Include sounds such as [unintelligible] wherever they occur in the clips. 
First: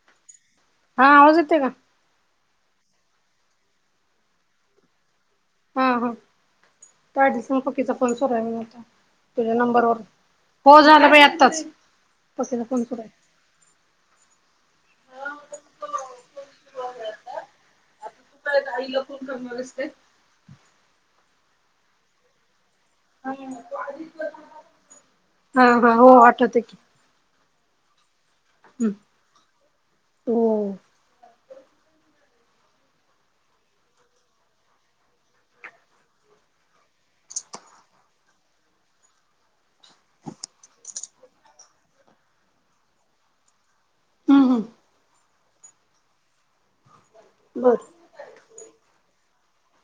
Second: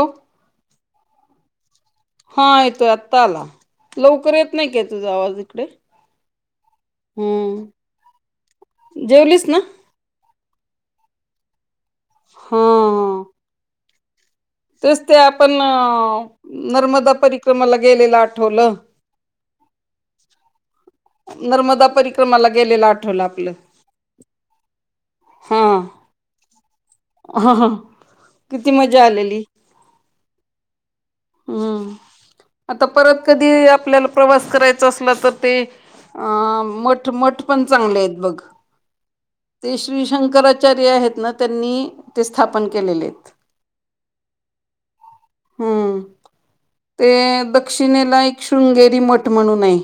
ओ हा आवाज येतोय का? हा येतोय आत्ता आला लवकर येत नाय काय तुझा आवाजई हा हा त्या दिशी [unintelligible] हम्म चा फोन सुरू आहे म्हणून होता जेवलीस तुझ्या ना नंबरवरून हो झालं बाई आत्ताच पुसी हा चां फोन सुरू हाय. हा तेच ते आपण नर्मदा परिक्रमाला गेलेला आठ तु काय आज आईला फोन करणारयेस काय? नर्मदा परिक्रमाला गेलेलं आठवलं आपलं हा हा हो आठवत की, हा हां किती मजा आलेली होय. हम्म आता परत कधी आपल्याला प्रवास करायचा असला त ते अ मठ मठ पण चांगलेयेत बघ ते श्री शंकराचार्य आहेत ना त्यांनी ते स्थापन केलेले येत. [inaudible] हूं हूं हम्म ते बर दक्षिणेला एक शृंगेरी मठ म्हणून आय.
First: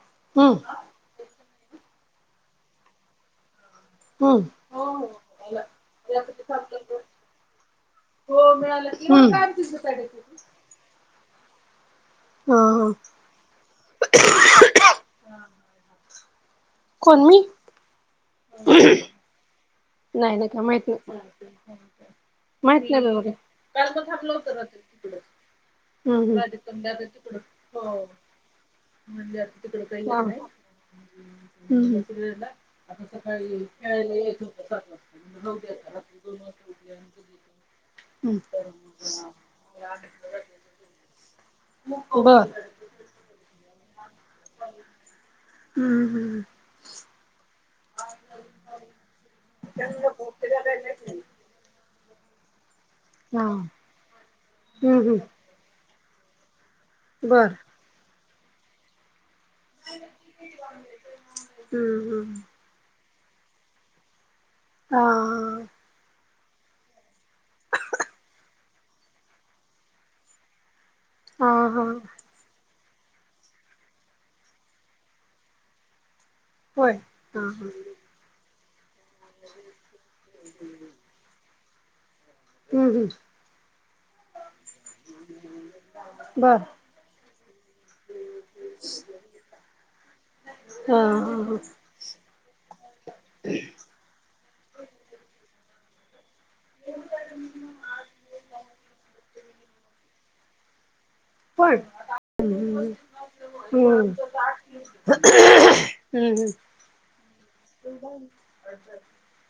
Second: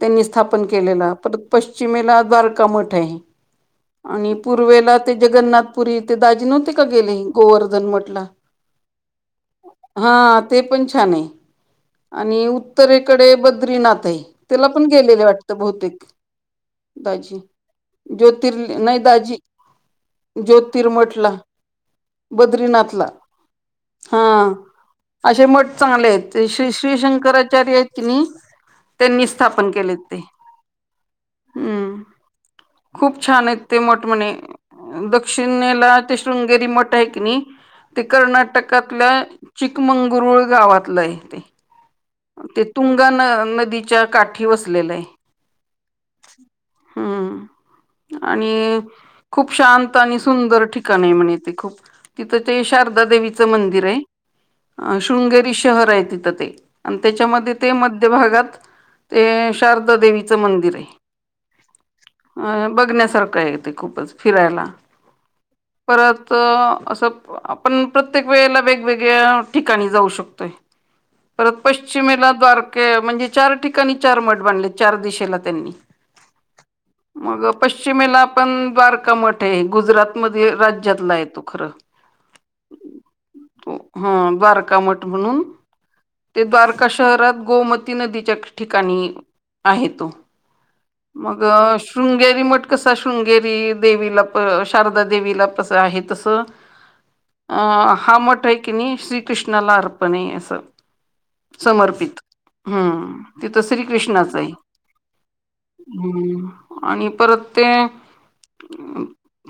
त्यांनी स्थापन हम्म केलेला परत पश्चिमेला द्वारका मठ आहे. आणि हम्म पूर्वेला ते जगन्नाथपुरी ते दाजी नव्हते का गेले गोवर्धन मठला हो मिळालं की हम्म कामं तिज काढीत होती. हा ते पण छान आहे. आणि हा उत्तरेकडे बद्रीनाथ आहे त्याला पण गेलेले वाटत बहुतेक. कोण मी? ज्योतिर्ल, नाही दाजी नाही नाही काय माहित नाही. ज्योतिर्मठला माहित नाही बद्रीनाथला मला काय. [unintelligible] अशे मठ चांगले आहेत, ते श्री श्री शंकराचार्य आहेत की हो नाही. त्यांनी स्थापन केलेत ते. हम्म, आता सकाळी खेळाला. नाही दक्षिणेला ते शृंगेरी मठ आहे की नाही. ते येतो. हम्म कर्नाटकातल्या चिकमंगरूळ गावातलं आहे ते. बर. ते तुंगा न-नदीच्या काठी वसलेलं आहे. हम्म हम्म [inaudible] हम्म, आणि खूप- शांत आणि सुंदर ठिकाण आहे म्हणे ते खूप. तिथं ते शारदा हा देवीचं मंदिर आहे, हम्म हम्म शृंगेरी शहर आहे तिथं ते. आणि बर त्याच्यामध्ये ते मध्यभगात ते- शारदा देवीचं मंदिर आहे. हम्म हम्म अ बघण्यासारखं आहे ते खूपच फिरायला. हा हा. परत असं आपण प्रत्येक वेळेला वेगवेगळ्या ठिकाणी जाऊ शकतोय. हा परत हा पश्चिमेला द्वारके म्हणजे चार ठिकाणी चार मठ बांधले चार दिशेला त्यांनी. होय हा मग हा पश्चिमेला आपण द्वा - रका मठ आहे, गुजरात मध्ये राज्यातला आहे तो खरं. हम्म हम्म तो, हा द्वारकामठ म्हणून. ते बर द्वारका शहरात गोमती नदीच्या ठिकाणी आहे तो. हा हा हा मग शृंगेरी मठ कसा शृंगेरी- देवीला प शारदा देवीला तसं आहे तसं. अ हा मठ आहे की नाही श्रीकृष्णाला अर्पण आहे असं. होय समर्पित, हम्म तिथं हम्म श्रीकृष्णाच आहे. हम्म हम, आणि परत ते-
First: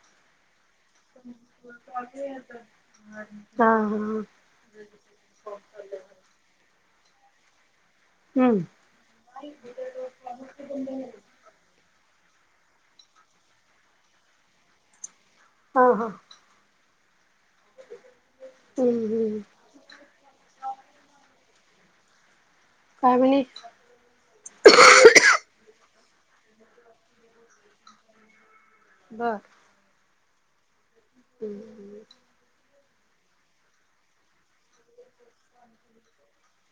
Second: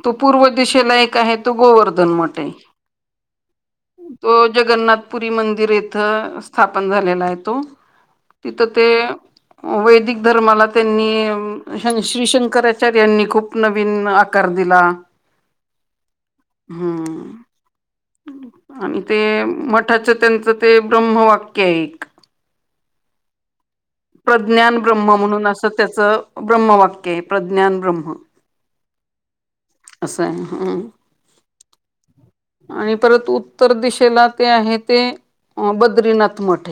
तो पूर्व दिशेला एक आहे तो गोवर्धन मठ आहे. हा हा तो- जगन्नाथपुरी मंदिर येथं स्थापन झालेला आहे तो. हम्म तिथं ते वैदिक धर्माला त्यांनी- श्री शंकराचार्यांनी खूप नवीन आकार दिला. हो हो. हम्म, आणि हम्म ते हम्म मठाच त्यांच- ते ब्रम्ह वाक्य आहे एक. काय म्हने? प्रज्ञान ब्रह्म म्हणून असं त्याचं ब्रह्म वाक्य आहे, प्रज्ञान ब्रह्म. [inaudible] हा. असं आहे, हम्म. हम्म. आणि परत उत्तर दिशेला ते आहे ते बद्रीनाथ मठ.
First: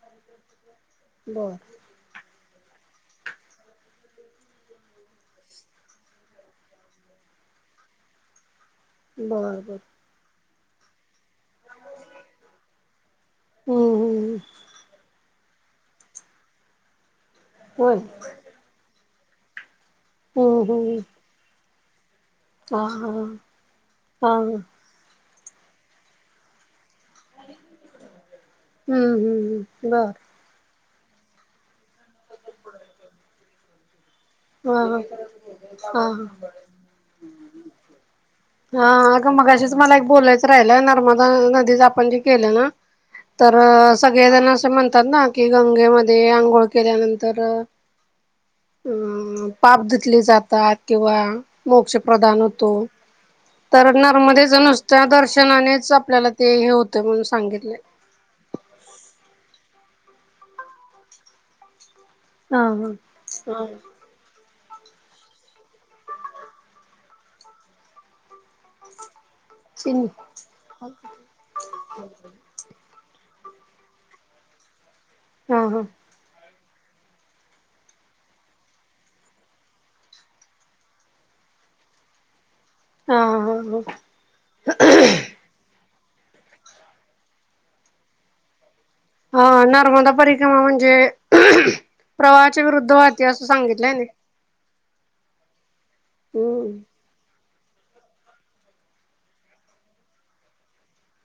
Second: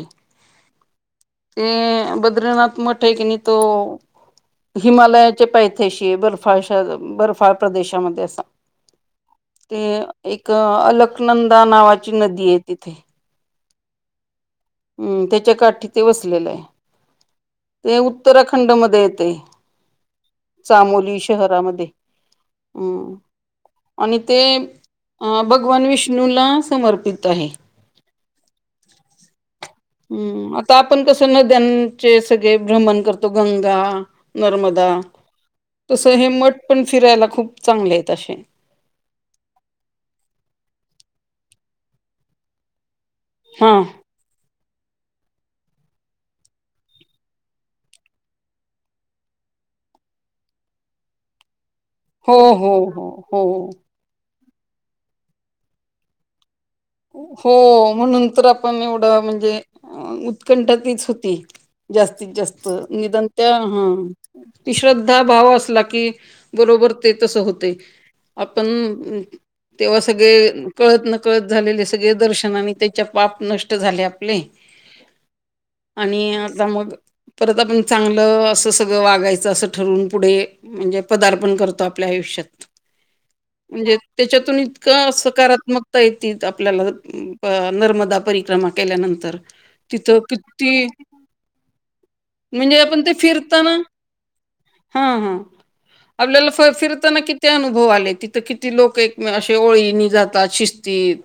बर ते बद्रीनाथ मठ आहे की नाही तो- हिमालयाच्या पायथ्याशी आहे. बर्फा-बर्फाळ प्रदेशामध्ये असा. बर बर ते एक अलकनंदा नावाची नदी आहे तिथे. हम्म हम्. हम् त्याच्या काठी ते वसलेलं आहे. ते होय उत्तराखंड मध्ये येते, हम्म हम्म चामोली शहरामध्ये. हा हा हम्म आणि हा ते भगवान विष्णूला समर्पित आहे. हम्म हम् हम् बर. ह आता आपण कसं नद्यांचे सगळे भ्रमण करतो गंगा, - हा नर्मदा हा तसं हे मठ पण फिरायला खूप चांगले आहेत असे. हा अग मगाशीच मला एक बोलायचं राहिल नर्मदा नदीच आपण जे केलं ना- तर हा सगळेजण असे म्हणतात ना कि गंगेमध्ये आंघोळ केल्यानंतर- अ पापधुतले जातात किंवा मोक्ष हो, प्रधान होतो हो, हो, हो, तर नर्मदेचा नुसत्या दर्शनानेच आपल्याला ते हे हो हो म्हणून तर आपण एवढं म्हणजे उत्कंठातच होती. हा जास्तीत-जास्त हा निदान त्या हा. ती श्रद्धा, भाव असला की बरोबर ते तस होते. आपण तेव्हा चिनी सगळे कळत न कळत झालेले सगळे दर्श तेव्हा मग त्यांचे पाप नष्ट झाले आपले. हो हो. आणि आता मग परत आपण चांगलं असं सगळं वागायचं असं ठरवून पुढे म्हणजे पदार्पण करतो आपल्या आयुष्यात. हा हा हा म्हणजे त्याच्यातून इतकं सकारात्मकता ये त आपल्याला नर्मदा परिक्रमा केल्यानंतर. हा नर्मदा तिथं परिक्रमा किती म्हणजे प्रवाहाच्या म्हणजे विरुद्ध वाहते असं सांगितलंय. हा हा आपल्याला फ हम्म फिर ताना किती अनुभव आले तिथं किती लोक एक असे ओळीनी जातात शिस्तीत.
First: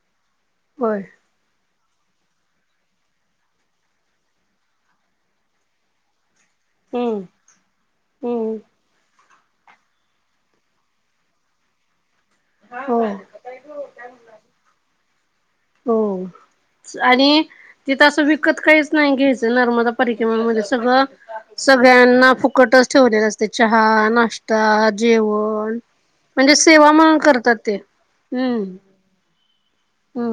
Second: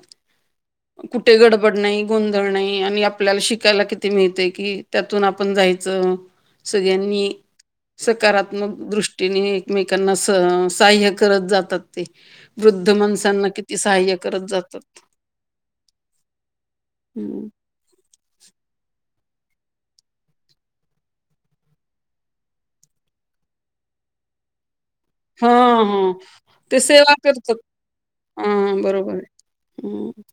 [inaudible] होय [unintelligible] कुठे गडबड नाही गोंधळ नाही आणि आपल्याला शिकायला किती मिळते कि त्यातून आपण जायचं. हम्म सगळ्यांनी हम्म सकारात्मक दृष्ट टीने एकमेकांना सय्य साहय करत जातात ते वृद्ध हो माणसांना कि ति सहाय्य करत जातात. हो, आणि तिथं असं विकत काहीच नाही घ्यायचं नर्मदा परिक्रमामध्ये सगळं सगळ्यांना फुकटच ठेवलेले असते चहा, नाश्ता, - ता, हा जेवण हा म्हणजे सेवा म्हणून करतात ते. हा हम्म बरोबर आहे, हम्म.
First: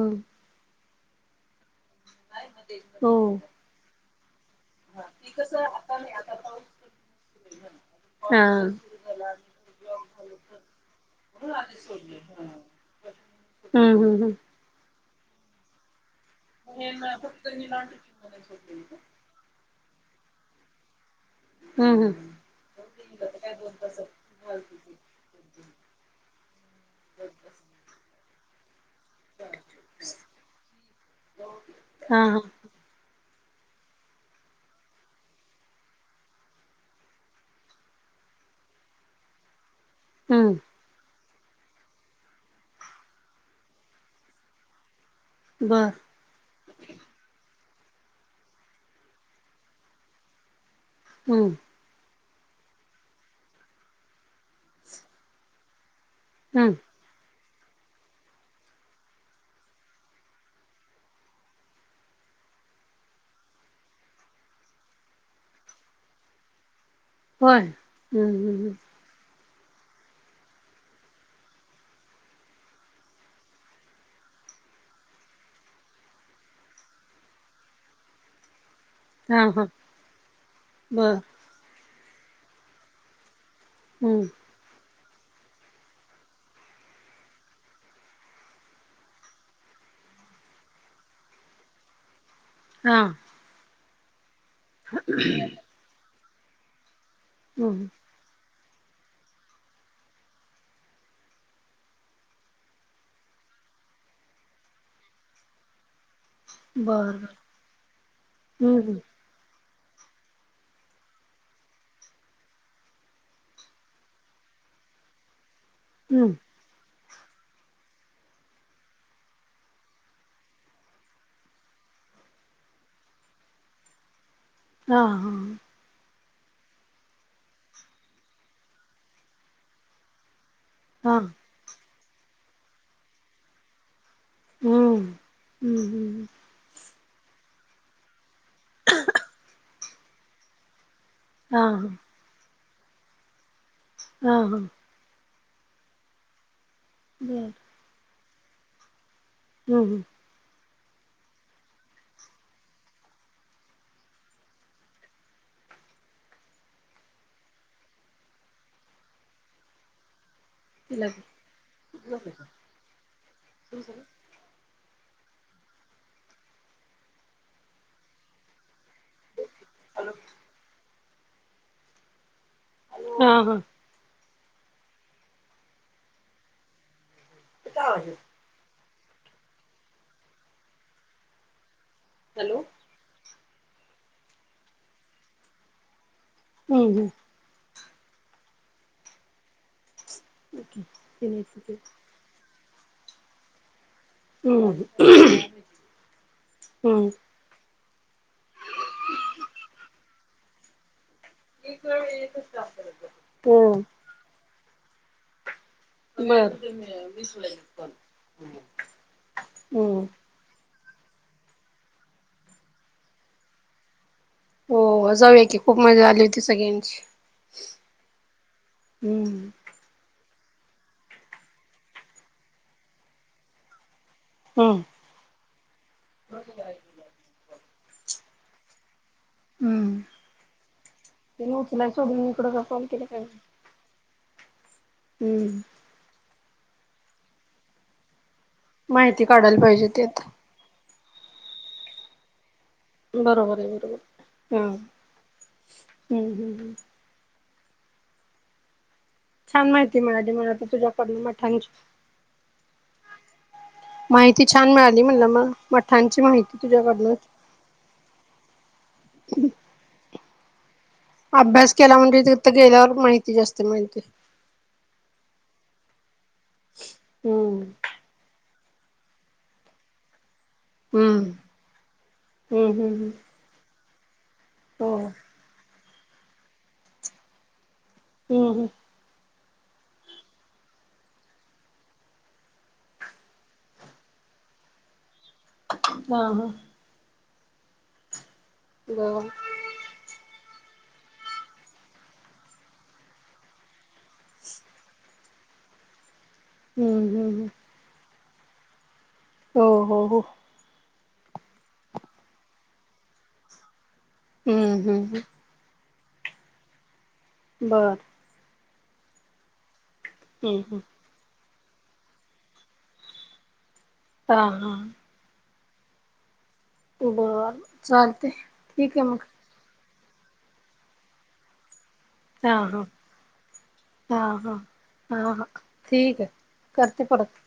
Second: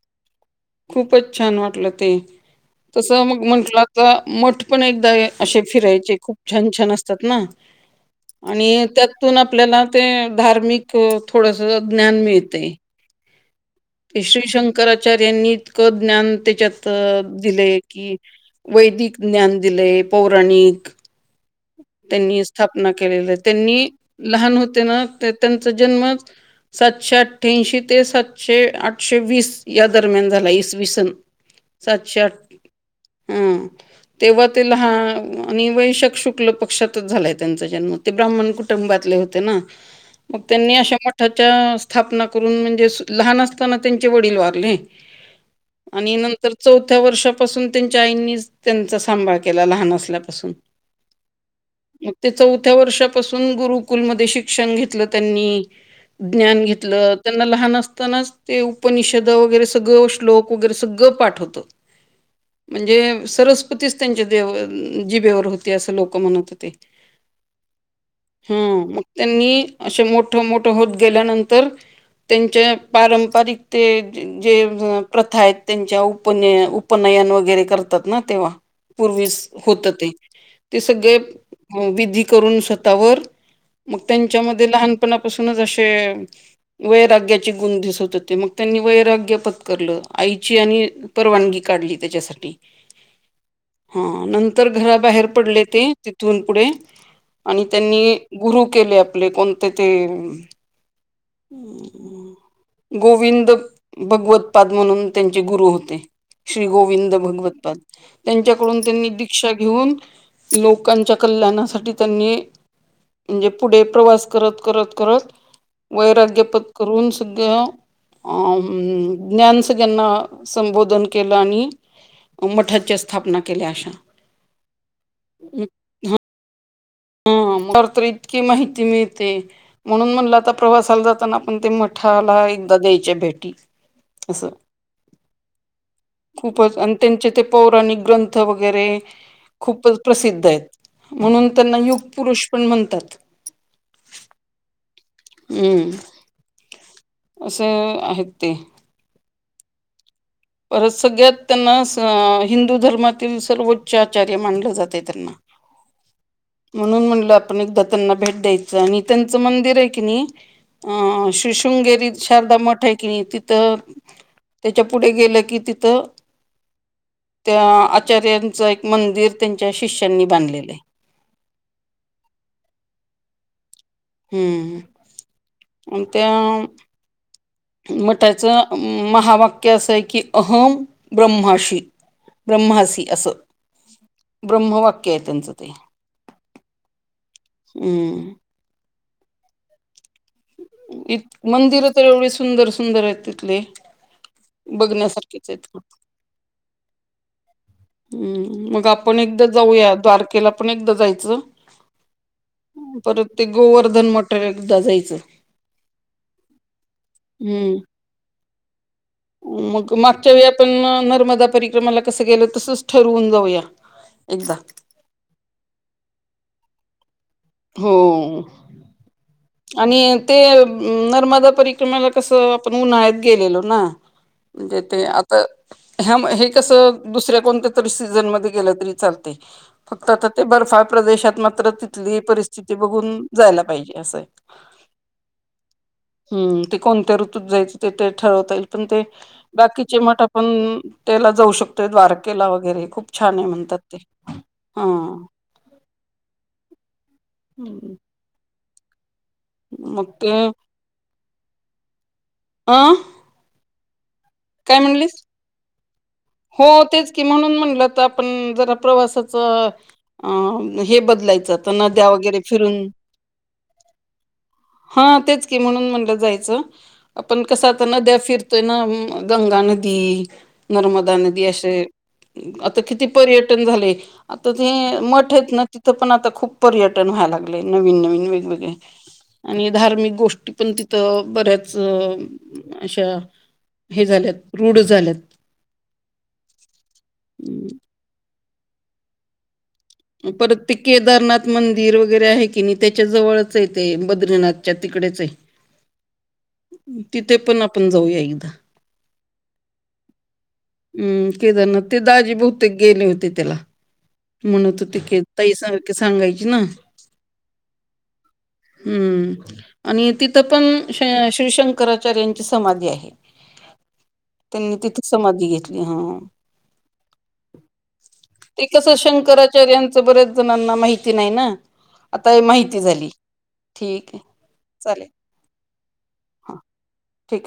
खूपच छान वाटलं ते, तस हो मग म्हटलं तर मठ पण एकदा असे फिरायचे खूप छान-छान असतात ना. हा आणि त्यातून आपल्याला ते धार्मिक थोडस ज्ञान मिळते. हम्म ति हम्म श्री शंकराचार्यांनी क इतकं ज्ञान त्याच्यात दिले की वैदिक ज्ञान दिले, पौराणिक, - हम्म हम्म हम्म त्यांनी स्थापना केलेली त्यांनी लहान होते ना. त्यांचा जन्म सातशे अठ्ठ्याशी ते सातशे आठ आठशे वीस या दरम्यान झाला इसवी सन सातशे हा आठ. हा हम तेव्हा ते लहान आणि वय‌ शक-शुक. कुठ पक्षातच झालाय त्यांचा जन्म ते ब्राहमण कुटुंबातले होते ना मग हम्म त्यांनी अशा स्थापना करून म्हणजे लहान असताना त्यांचे वडील वारले. बर. आणि नंतर चौथ्या वर्षापासून त्यांच्या आईंनीच त्यांचा सांभाळ केला लहान असल्यापासून. हम्म. मग ते चौथ्या वर्षापासून गुरुकुलमध्ये शिक्षण घेतलं त्यांनी, - ज्ञान हम्म घेतलं. त्यांना लहान असतानाच ते उपनिषद वगैरे सगळं श्लोक वगैरे सगळं पाठ होत. म्हणजे सरस्वतीच त्यांच्या दे जीभेवर होती असं लोक क म्हणत होती होय हम्म ह हम्म हम्म. मग. त्यांनी असे मोठ-मोठं होत गेल्यानंतर. त्यांच्या पारंपरिक ते जे प्रथा आहेत त्यांच्या उपन उपनयन वगैरे करतात ना तेव्हा हा पूर्वीस हा होत ते. ते बर सगळे विधी करून स्वतःवर मग हम्म त्यांच्या म ते लहानपणापासूनच असे वैराग्याचे गुण दिसत होते मग त्यांनी वैराग्य पत्करलं आईची आणि परवानगी काढली त्याच्यासाठी. हा. हा नंतर घराबाहेर पडले ते तिथून पुढे आणि हम्म त्यांनी गुरु केले आपले कोणते ते गोविंद भगवतपाद म्हणून त्यांचे गुरु होते. श्री बर गोविंद बर भगवतपाद, त्यांच्याकडून हम्म त्यांनी शिक्षा घेऊन लोकांच्या कल्याणासाठी त्यांनी म्हणजे पुढे प्रवास करत, करत, करत हम्म हम्म. वैराग्यपद करून सगळ्या. अ ज्ञानचं ज्यांना संबोधन केलं आणि मठाच्या स्थापना केल्या अशा. हा हा. ह तर इतकी माहिती मिळते म्हणून म्हणला आता प्रवासाला हा जाताना पण ते मठाला एकदा द्यायचे भेटी असं. हम्म हम्म हम्म [inaudible] खूपच आणि त्यांचे ते पौराणिक ग्रंथ वगैरे खूपच प्रसिद्ध आहेत म्हणून हा त्यांना युग हा पुरुष पण म्हणतात. हा हा. हम्म, बर असं आहेत ते. हम हं. परत सगळ्यात त्यांना असं हिंदू धर्मातील सर्वोच्च आचार्य मानले जाते त्यांना. [inaudible] म्हणून म्हणलं आपण एकदा त्यांना भेट द्यायचं आणि त्यांचं मंदिर आहे की नाही अ शशृंगेरी शारदा मठ आहे की तिथं त्याच्या पुढे गेलं की तिथ त्या आचार्यांच एक मंदिर. त्यांच्याशी शनी बांधलेले. हा हा. हम्म, अन त्यां मठाचं, महावाक्य असं य की, अहम ब्रह्माशी. ब्रह्मासी, असं ब्रह्म वाक्य ये, त्यांचं ते. हम् हम्. हम्. इत, मंदिर त एवढे, सुंदर-सुंदर येत तिथले. हम्म बघण्यासारखेच येत. हम्म. हम्म मग आपण एकदा जाऊयात, द्वारकेला पण एकदा जायचं. परत ते हो. गोवर्धन मटर, एकदा जायचं. बर. मंग हम्म मात. ते वे आपण नर्मदा परिक्रमाला कसं गेलं, तसच ठरवून जाऊया, एकदा. हो जाऊया की, खूप मजा आली होती, सगळ्यांची. हो. हम्म. आणि ते नर्मदा परिक्रमाला कसं, आपण उन्हाळ्यात गेलेलो ना? हम्म म्हणजे ते आता ह्या म, हे कसं दुसऱ्या कोणत्या तरी सीझनमध्ये, गेलं तरी चालतय. हम्म फक्त आता, ते बर्फाळ प्रदेशात, तिने मात्र उचलाय तिथली सोडून इकडं का परिस्थिती कॉल केला बघून, काय माहित जायला पाहिजे असंय. हम्म. हम्म, ते कोणत्या ऋतूत जायचं, ते ते ठरवता येईल, पण ते माहिती काढायला पाहिजे बाकीचे ते मठा आता पण त्याला जाऊ शकतोय, द्वारकेला वगैरे. खूप छान ये बरोबर आहे म्हणतात ते, बरोबर हा हं. हम्म ह्म हम्. हम् ह्म. छान माहिती ते मिळाली, मला ती तुझ्याकडुन मठांची. अं? माहिती छान काय मिळाली म्हणलीस? म्हणल म, मठांची माहि हो तेच की, म्हणून म्हणलं त, पण जरा प्रवासाचं अं हे बद अभ्यास केला, म्हणजे तिथं गेल्यावर माहिती जास्त मिळते. हा तेच की, म्हणून म्हणलं जायचं, पण हम्म कसं आता नद्या फिर ते ना, गंगा नदी, नर्म दा हम्म नदी अशे, हम्म आता किती हम्म पर्यटन झाले, आता ते हो मठ येत ना, ति थ पण आता खूप पर्यटन व्हायला लागले, नवीन-नवीन, वेग-वेगळे. आणि धार्मिक गोष्टी पण तिथं, बऱ्याच अशा हे झाल्यात, रुढ झाल्यात. वा ह. [inaudible] वा. [unintelligible] म परत ते केदारनाथ मंदिर वगैरे आहे की नाही, त्याच्या जवळ च ये ते, बद्रीनाथच्या तिकडेच ये. हम्म तिथे हम्म पण आपण जाऊया एकदा. हो हो हो. हम्म केदारनाथ, ते दाजी बहुतेक गेले होते त्याला. म्हणत हम्म होते के हम्म ताई सारखी सांगायची ना? बर. हम्म आणि तिथं पण हम्म हे शिव शंकराचार्यांची तिथे समाधी आहे, हा हा त्यांनी तिथे समाधी घेतली हा. बर चालतंय. कस शंकराचार्यांच बऱ्याच जणांना माहिती नाही ना? आता हे हा माहिती हा झाली. ठीक हा आहे हा, चालेल हा हा ठीक आहे हा करते परत. ठीक आहे